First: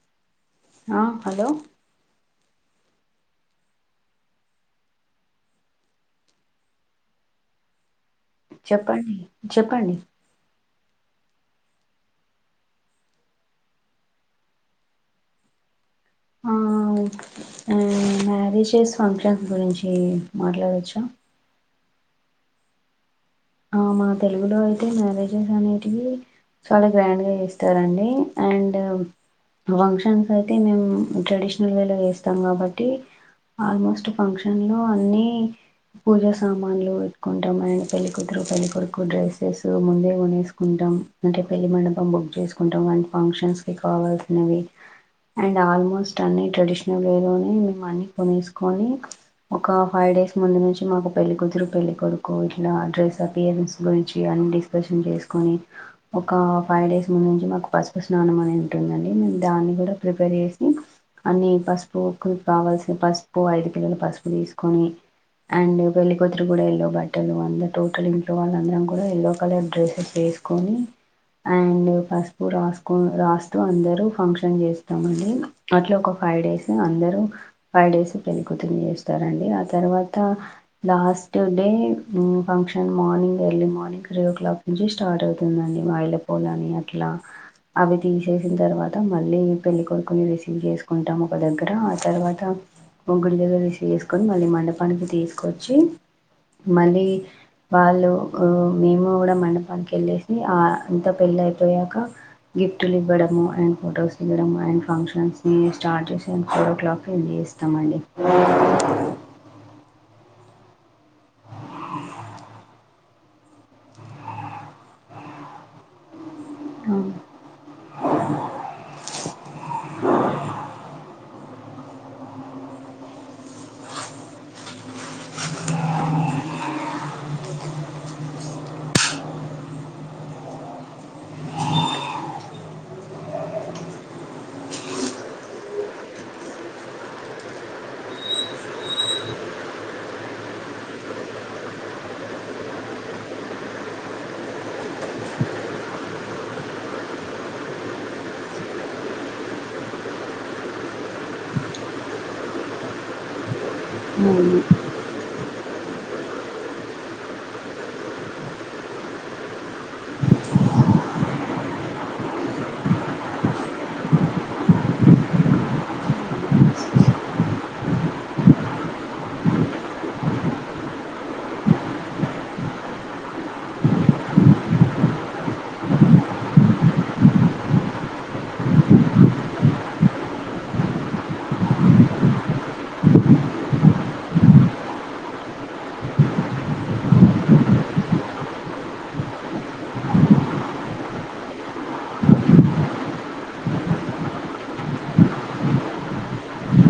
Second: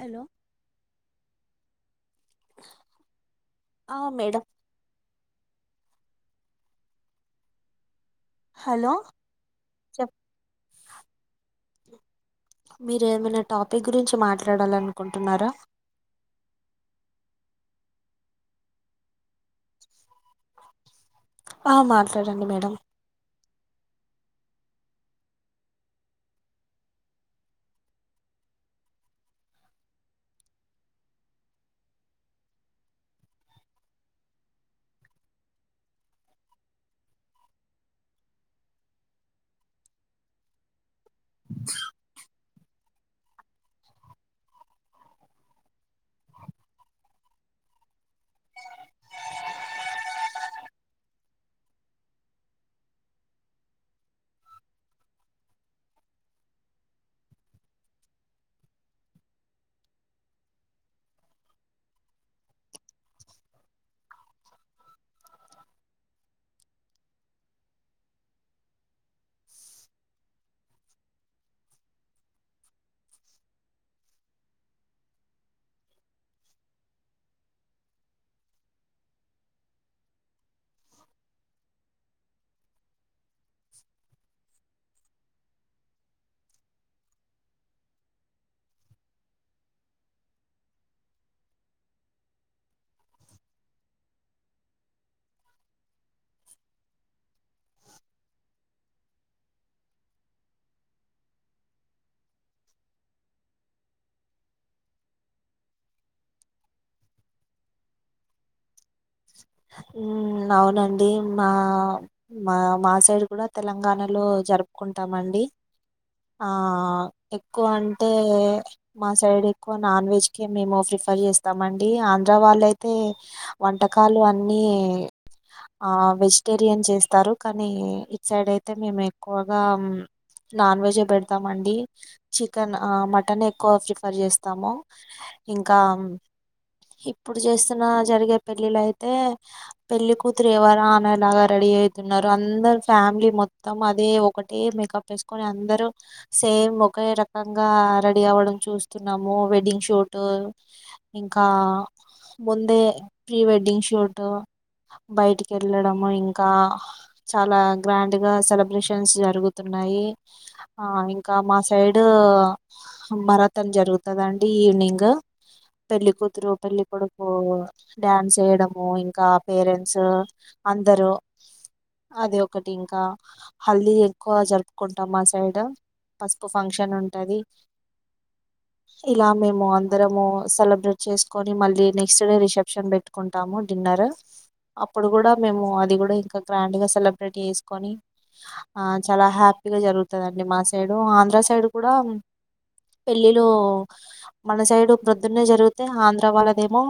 Hello ఆ hello ఆ madam hello చెప్పండి చెప్పండి చెప్ మీరేమైనా టాపిక్ గురించి మాట్లాడాలనుకుంటున్నారా మ్మ్ మ్యారేజెస్ ఫంక్షన్స్ గురించి మాట్లాడొచ్చా ఆ మాట్లాడండి మేడమ్ ఆ మా తెలుగులో అయితే మ్యారేజెస్ అనేటివి చాలా గ్రాండ్ గా చేస్తారండి అండ్ ఫంక్షన్ అయితే మేమూ ట్రెడిషనల్ వేలో వేస్తాం కాబట్టీ ఆల్మోస్ట్ ఫంక్షన్ లో అన్నీ పూజా సామాన్లు పెట్టుకుంటాం అండ్ పెళ్ కూతురు పెళ్లి కొడుకు డ్రైసెసు ముందే కొనేసుకుంటాం అంటే పెళ్లి మండపం బుక్ చేస్ కొంటం అండి ఫంక్షన్స్ కి కావాల్సినవీ అండ్ ఆల్మోస్ట్ అన్నీ ట్రెడిషనల్ వే లోనే మేము అన్ని కొనేసుకొనీ ఒక ఫై డేస్ ముందు నుంచి మాకు పెళ్లికుతురూ పెళ్లి కొడుక్కూ ఇట్లా డ్రెస్ పేరెంట్స్ గురించి అన్ని డిస్కర్షన్ చేసుకొని ఒక ఫై డేస్ ముందు నుంచి మాకు పసుపు స్నానం అనే ఉంటుందండి మేము దాన్ని కూడా ప్రిపేర్ చేసి అన్ని పసుపు కావాల్సిన పసుపు ఐదు కిలోల పసుపు తీసుకొని అండ్ పెళ్లికూతురు కూడా ఎల్లో బట్టలు అన్ని టోటల్ ఇంట్లో వాళ్ళందరం కూడా యల్లో కలర్ డ్రెస్సెస్ వేసుకొనీ అండ్ పసుపు రాసుకో రాస్తూ అందరూ ఫంక్షన్ చేస్తామండీ అట్లా ఒక ఫై డేస్ అందరూ ఫై డేస్ పెళ్లికూతుర్ని చేస్తరండీ ఆ తర్వాత లాస్ట్ డే మ్మ్ function morning early morning three o'clock నుంచి స్టార్ట్ అవుతుందండి మైలపోలు అని అట్లా అవి తీసేసిన తర్వాత మళ్ళీ పెళ్ళికొడుకుని రిసీవ్ చేసుకుంటం ఒక దగ్గర ఆ తర్వాత ముగ్గుడి దగ్గర రిసీవ్ చేసుకొని మళ్ళీ మండపానికి తీసుకొచ్చి మళ్ళీ వాళ్ళు మేము కూడా మండపానికి వెళ్ళేసి అంతా పెళ్ళ అయిపోయాక గిఫ్టులు ఇవ్వడము అండ్ ఫొటోస్ ఇవ్వడము అండ్ ఫంక్షన్స్ ని స్టార్ట్ చేసి అండ్ ఫోరో క్లాక్ ఎంజాయ్ చేస్తమండి ఊ అవునండి మా మా మా సైడ్ కూడా తెలంగాణలో జరుపుకుంటామండి ఆ ఇప్పుడు ఎక్కువ అం అయితే మా సైడ్ ఎక్కువ నాన్ వెజ్ కే మేము ప్రిఫర్ చేస్తామండీ ఆంధ్ర వాళ్ళైతే వంట కాలు అన్నీ ఆ వెజిటేరియన్ చేస్తారు కానీ ఇటు సైడ్ అయితే మేము ఎక్కువగా నాన్ వెజ్జె పెడతాం అండి చికెన్ ఆ మటన్ ఎక్కువ ప్రిఫర్ చేస్తాము ఇంకా ఇప్పుడు చేస్తున్నా జరిగే పెళ్ళిలయితే పెళ్లి కూతురు ఎవర ఆమె లాగా రెడీ అయితున్నారు అందరు ఫ్యామిలీ మొత్తం అదే ఒకటే మేకప్ వేసుకొని అందరూ సేమ్ ఒకే రకంగా రెడీ అవ్వడం చూస్తున్నాము వెడ్డింగ్ షూట్ ఇంకా ముందే ప్రీ వెడ్డింగ్ షూటు బయటికి వెళ్ళడం ఇంకా చాలా గ్రాండ్ గా సెలబ్రేషన్స్ జరుగుతున్నాయి ఆ ఇంకా మా సైడూ మరాతన్ జరుగుతదండి ఈవినింగు పెళ్ళికూతురు పెళ్ళికొడుకూ డ్యాన్స్ వేయడమూ ఇంకా పేరెంట్స్ అందరూ అది ఒకటి ఇంకా హల్దీ ఎక్కువ జరుపుకుంటాం మా సైడు పసుపు ఫంక్షన్ ఉంటది ఇలా మేము అందరమూ సెలబ్రేట్ చేసుకొని మళ్ళీ నెక్స్ట్ డే రిసెప్ షన్ పెట్టుకుంటాము డిన్నర్ అప్పుడు కూడా మేము అది కూడా ఇంకా గ్రాండ్గా సెలబ్రేట్ చేసుకొని ఆ చాలా హ్యాపీగా జరుగుతదండి మా సైడు ఆంధ్ర సైడు కూడా పెళ్ళిలో మన సైడు ప్రొద్దున్న జరుగుతే ఆంధ్ర వాళ్ళదేమో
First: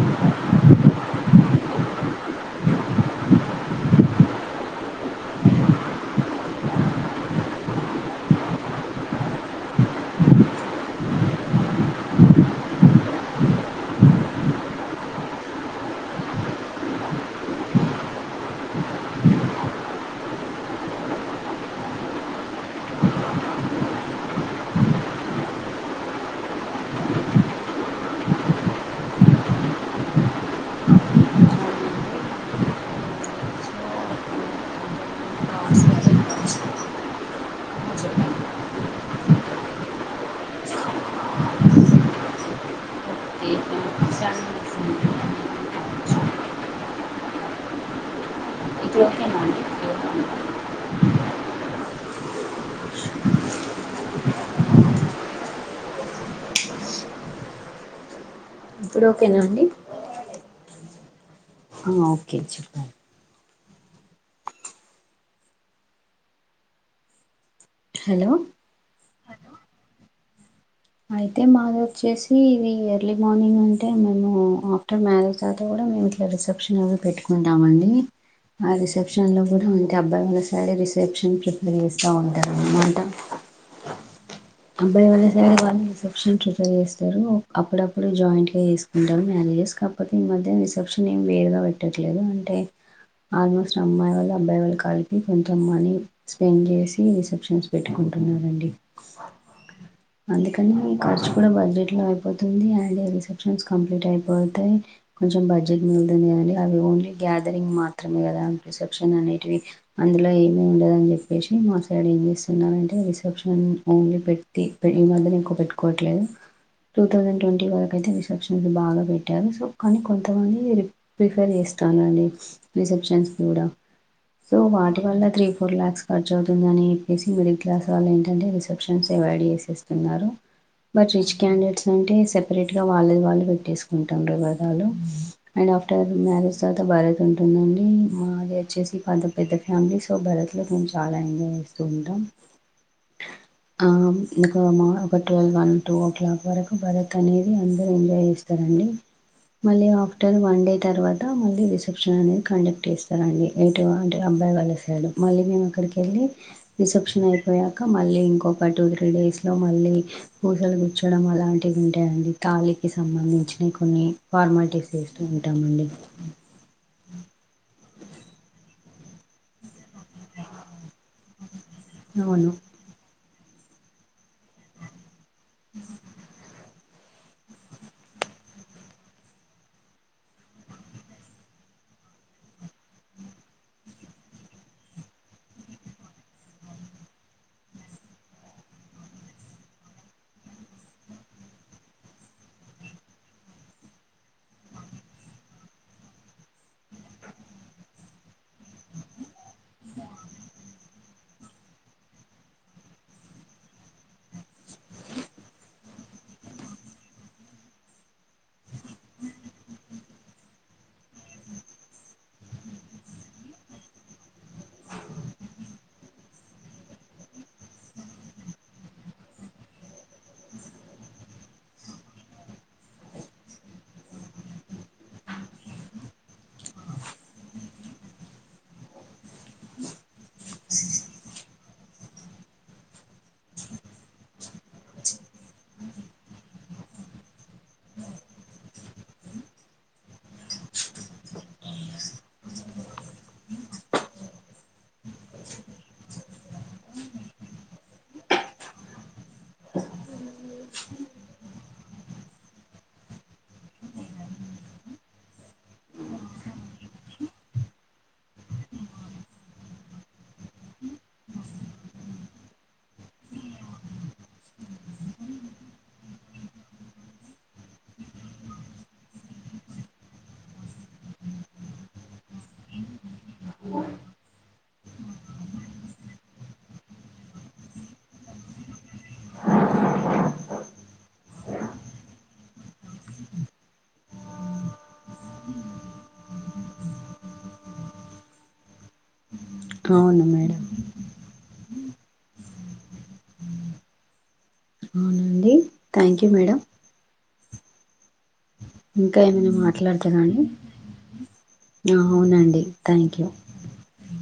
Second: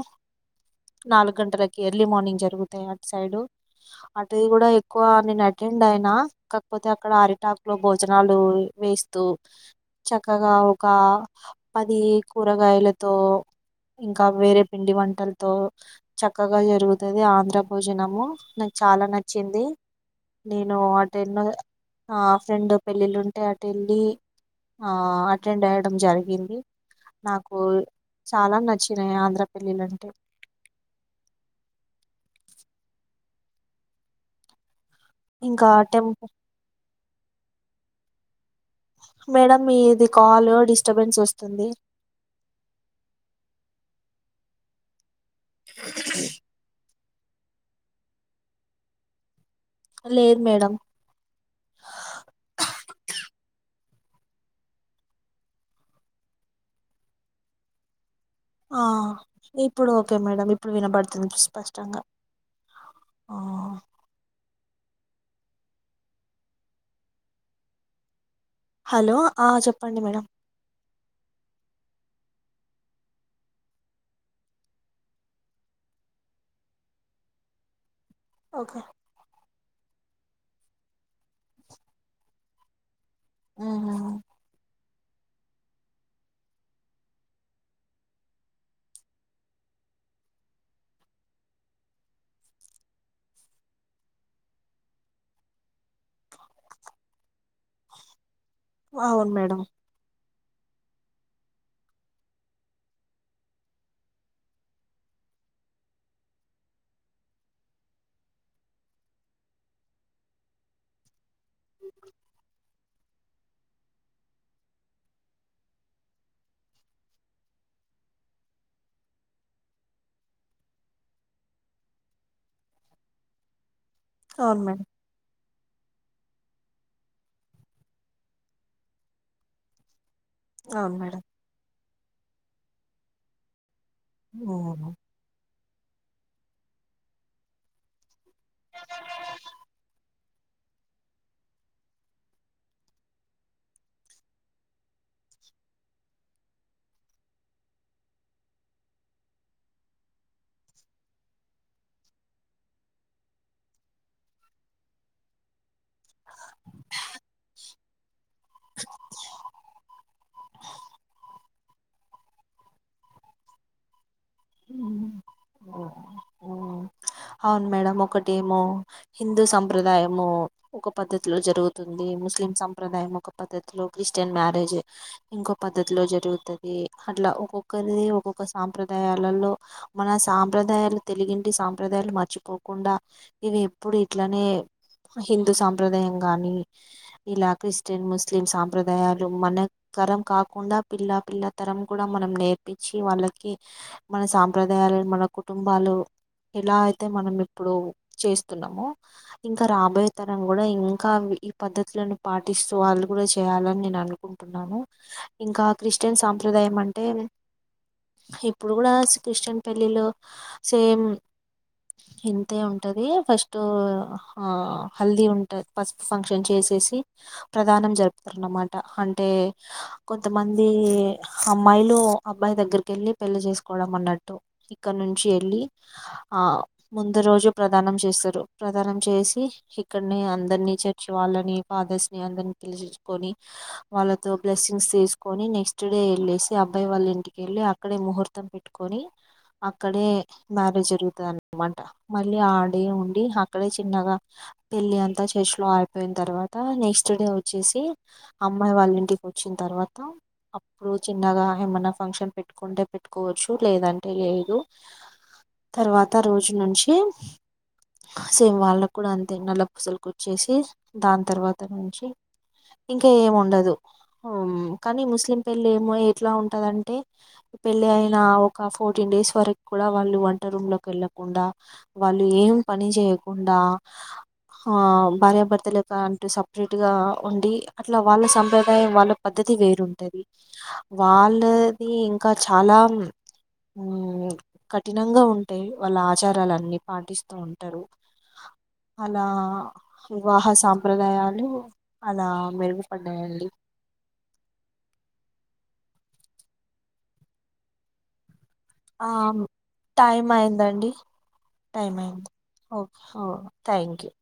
నాలుగు గంటలకి ఎర్లీ మార్నింగ్ జరుగుతాయి అటు సైడు అటుది కూడా ఎక్కువ నేను అటెండ్ అయినా కాకపోతే అక్కడ అరిటాకు లో భోజనాలు వేస్తూ చక్కగా ఒక పది కూరగాయలతో ఇంకా వేరే పిండి వం ఎంతో చక్కగా జరుగుతది ఆంధ్ర భోజనము నాకు చాలా నచ్చిందీ నేను అటు ఎన్నో ఆ ఫ్రెండ్ పెళ్ళిళ్ళు ఉంటే అటు వెళ్ళీ ఆ అటెండ్ అయడం జరిగింది నాకు చాలా నచినయి ఆంధ్ర పెళ్ళిలం టే ఇంకా టెంపు మేడమ్ మీది కాల్ డిస్టబెన్స్ ఒస్తుంది [unintelligible] ఓకేనా అండి లేద్ మేడమ్ ఆ ఇప్పుడు ఓకేనా ఇప్పుడో ఒకే మేడమ్ ఇప్పుడు వినబడుతుంది [unintelligible] ఆ ఒకే చెప్పండ్ ఆ హలో అలో ఆ చెప్పండి మేడమ్ అయితే మాది వచ్చేసీ ఇది ఎర్లీ మార్నింగ్ అంటే మేము ఆఫ్టర్ మ్యారేజ్ దాకా కూడా మేము ఇట్లా రిసెప్షన్ అవి పెట్టుకుంటామండీ ఆ ఓకే రిసెప్షన్ లో గూడా ఉంది డెబ్బైనా సరే రిసెప్షన్ ప్రిపేర్ చేస్త ఉంటారు అన్నమాట ఊహు అబ్బాయి వాళ్ళ సైడ్ వాళ్ళు రిసెప్షన్ ప్రిపేర్ చేస్తారు అప్పుడప్పుడు జాయింట్ గా చేసుకుంటారు మ్యారేజెస్ కాకపోతే ఈ మధ్య రిసెప్షన్ ఏం వేరుగా పెట్టట్లేదు అంటే ఆల్మోస్ట్ అమ్మాయి వాళ్ళు అబ్బాయి వాళ్ళు కలిపి కొంచెం మనీ స్పెండ్ చేసి రిసెప్షన్ న్సు పెట్టుకుంటున్నారండి అవును మేడం అందుకె కానీ ఖర్చు కూడా బడ్జెట్ లో అయిపోతుంది అండ్ రిసెప్షన్స్ కంప్లీట్ అయిపోతే కొంచెం బడ్జెట్ మిలుతుంది కదండి అవి ఓన్లీ గ్యాదరింగ్ మాత్రమే కదా రిసెప్షన్ అనేటివి అందులో ఏమీ ఉండదని చెప్పేసి మా సైడ్ ఏం చేస్తున్నంటే రిసెప్షన్ ఉ ఓన్లీ పెట్తి పె ఈ మధ్యన ఎక్కో పెట్టుకోవట్లేదు టూ థౌసండ్ ట్వంటీ వరకు అయితే రిసెప్షన్స్ బాగా పెట్టారు సో కానీ కొంతమంది ప్రిఫర్ చేస్తంరండి రిసెప్షన్స్ కూడా సో అవును మేడం వాటి వాళ్ళ త్రీ ఫోర్ ల్యాక్స్ ఖర్చువుతుందని చెప్పేసి మిడిల్ క్లాస్ వాళ్ళ ఏంటంటే రిసెప్షన్స్ అవయిడ్ చేసేస్తున్నారు అవును బట్ మేడం రిచ్ క్యాండేట్స్ అంటే సపరేట్ గా వాళ్ళది వాళ్ళు పెట్టేస్ కుంటండ్రుగదాలు అవును అండ్ ఆఫ్టర్ మ్యారేజ్ తర్వాత బరత్ ఉంటుందండీ మాదొచ్చేసి [unintelligible] పెద్ద ఫ్యామిలీస్ ఒ భరత్ లో మేము చాలా ఎంజాయ్ చేస్తూ ఉంటాం ఆ ఇకా మా ఒక twelve one two o'clock వరకు బరత్ అనేది అందరు ఎంజాయ్ చేస్తారండి మళ్ళీ ఆఫ్టర్ వన్ డే తర్వాత మళ్ళీ రిసెప్షన్ అనేది కండక్ట్ చేస్తారండి ఎటు అంటే అబ్బాయి వాళ్ళ సైడు మళ్ళీ మేము అక్కడికి వెళ్ళి రిసెప్షన్ అయిపోయాక మళ్ళీ ఇంకొ ఒక టూ త్రీ డేస్లో మళ్ళీ పూసలు గుచ్చడం అలాంటివి ఉంటాయండి తాళికి సంబంధించినవి కొన్ని ఫార్మాలిటీస్ చేస్తూ ఉంటామండి అవును మేడం ఒకటేమో హిందూ సం ప్రదాయము ఒక పద్ధతిలో జరుగుతుంది ముస్లిం అవును సంప్రదాయం ఒక పద్దతిలో క్రిస్టిన్ మ్యారేజ్ ఇంకో పద్ధతిలో జరుగుతది అట్లా ఒక్కొక్కది ఒక్కొక్క సాంప్రదాయాలలో మన సాంప్రదాయాలు తెలిగింటి సా సాంప్రదాయాలు మర్చిపోకుండా ఇవి ఎప్పుడు ఇట్లానే హిందూ సాంప్రదాయం గానీ, ఇలా క్రిస్టియన్, ముస్లిం సాంప్రదాయాలు మన తరం కాకుండా పిల్ల పిల్ల తరం కూడా మనం నేర్పించి వాళ్ళకి మన సాంప్రదాయాలు మన కుటుంబాలు ఎలా అయితే మనం ఇప్పుడు చేస్తున్నామో ఇంకా రాబోయే తరం కూడా ఇం ఇంకా ఈ పద్ధతులను పాటిస్తూ వాళ్ళు కూడా చేయాలని నేను అనుకుంటున్నాను ఇంకా క్రిస్టియన్ సాంప్రదాయం అంటే ఇప్పుడు కూడా క్రిస్టియన్ పెళ్ళి లో సేమ్ ఇంతే ఉంటాది ఫస్ట్ ఆ హల్దీ ఉంటది పసుపు ఫంక్షన్ చేసేసి ప్రధానం జరుపుతారు అన్నమాట అంటే కొంతమంది అమ్మాయిలు అబ్బాయి దగ్గరికి వెళ్ళి పెళ్లి చేసుకోవడం అన్నట్టు ఇక్కడ నుంచి వెళ్ళి ఆ ముందు రోజు ప్రదానం చేస్తారు ప్రదానం చేసి ఇక్కడనే అందరినీ చర్చి వాళ్ళని ఫాదర్స్ ని అందరిని పెలిపించుకొని వాళ్ళతో బ్లెస్సింగ్స్ తీసుకొని నెక్స్ట్ డే వెళ్ళేసి అబ్బాయి వాళ్ళ ఇంటికి వెళ్ళి అక్కడే ముహూర్తం పెట్టుకొని అక్కడే మ్యారేజ్ జరుగుతుంది అంతే అన్నమాట మళ్ళీ అడే ఉండి, అక్కడే చిన్నగా పెళ్లి అంతా చెర్చిలో ఆయిపోయిన తర్వాత నెక్స్ట్ డే వచ్చేసి అమ్మాయి వాళ్ళింటికి వచ్చిన తర్వాత అప్పుడు చిన్నగా ఏమన్నా ఫంక్షన్ పెట్టుకుంటే పెట్టుకోవచ్చు లేదంటే లేదు తర్వాత రోజు నుంచి సేమ్ వాళ్ళకు కూడా అంతే నల్ల పూసలుకుచ్చేసి దాని తర్వాత నుంచి ఇంకా ఏమి ఉండదు కానీ ముస్లిం పెళ్ళి ఏమో ఎట్లా ఉంటందంటే పెళ్ళి అయిన ఒక ఫోర్టీన్ డేస్ వరకు కూడా వాళ్ళు వ ఒకే రూమ్ లోకి వెళ్ళకుండా వాళ్ళు ఏం పని చేయకుండా ఆ భార్యాభర్తల క అంటూ సపరేట్గా ఉండి అట్లా వాళ్ళ సంప్రదాయం వాళ్ళ పద్ధతి వేరుంటది వాళ్ళది ఇంకా చాలా ఉ కఠినంగా ఉ అంటే వాళ్ళ ఆచారాలన్ని పాటిస్తూ ఉంటారు. అలా అవును వివాహ మేడం సాంప్రదాయాలు అలా మెరుగు పడ్డాయి అండి అవునండి థ్యాంక్ యూ మేడం ఇంకా ఆమ్ ఏమైనా మాట్లాడతారా టైమ్ అండి అయిందండి టైమ్ అయింది అవునండి ఓకే థ్యాంక్ ఓ యూ థ్యాంక్ యూ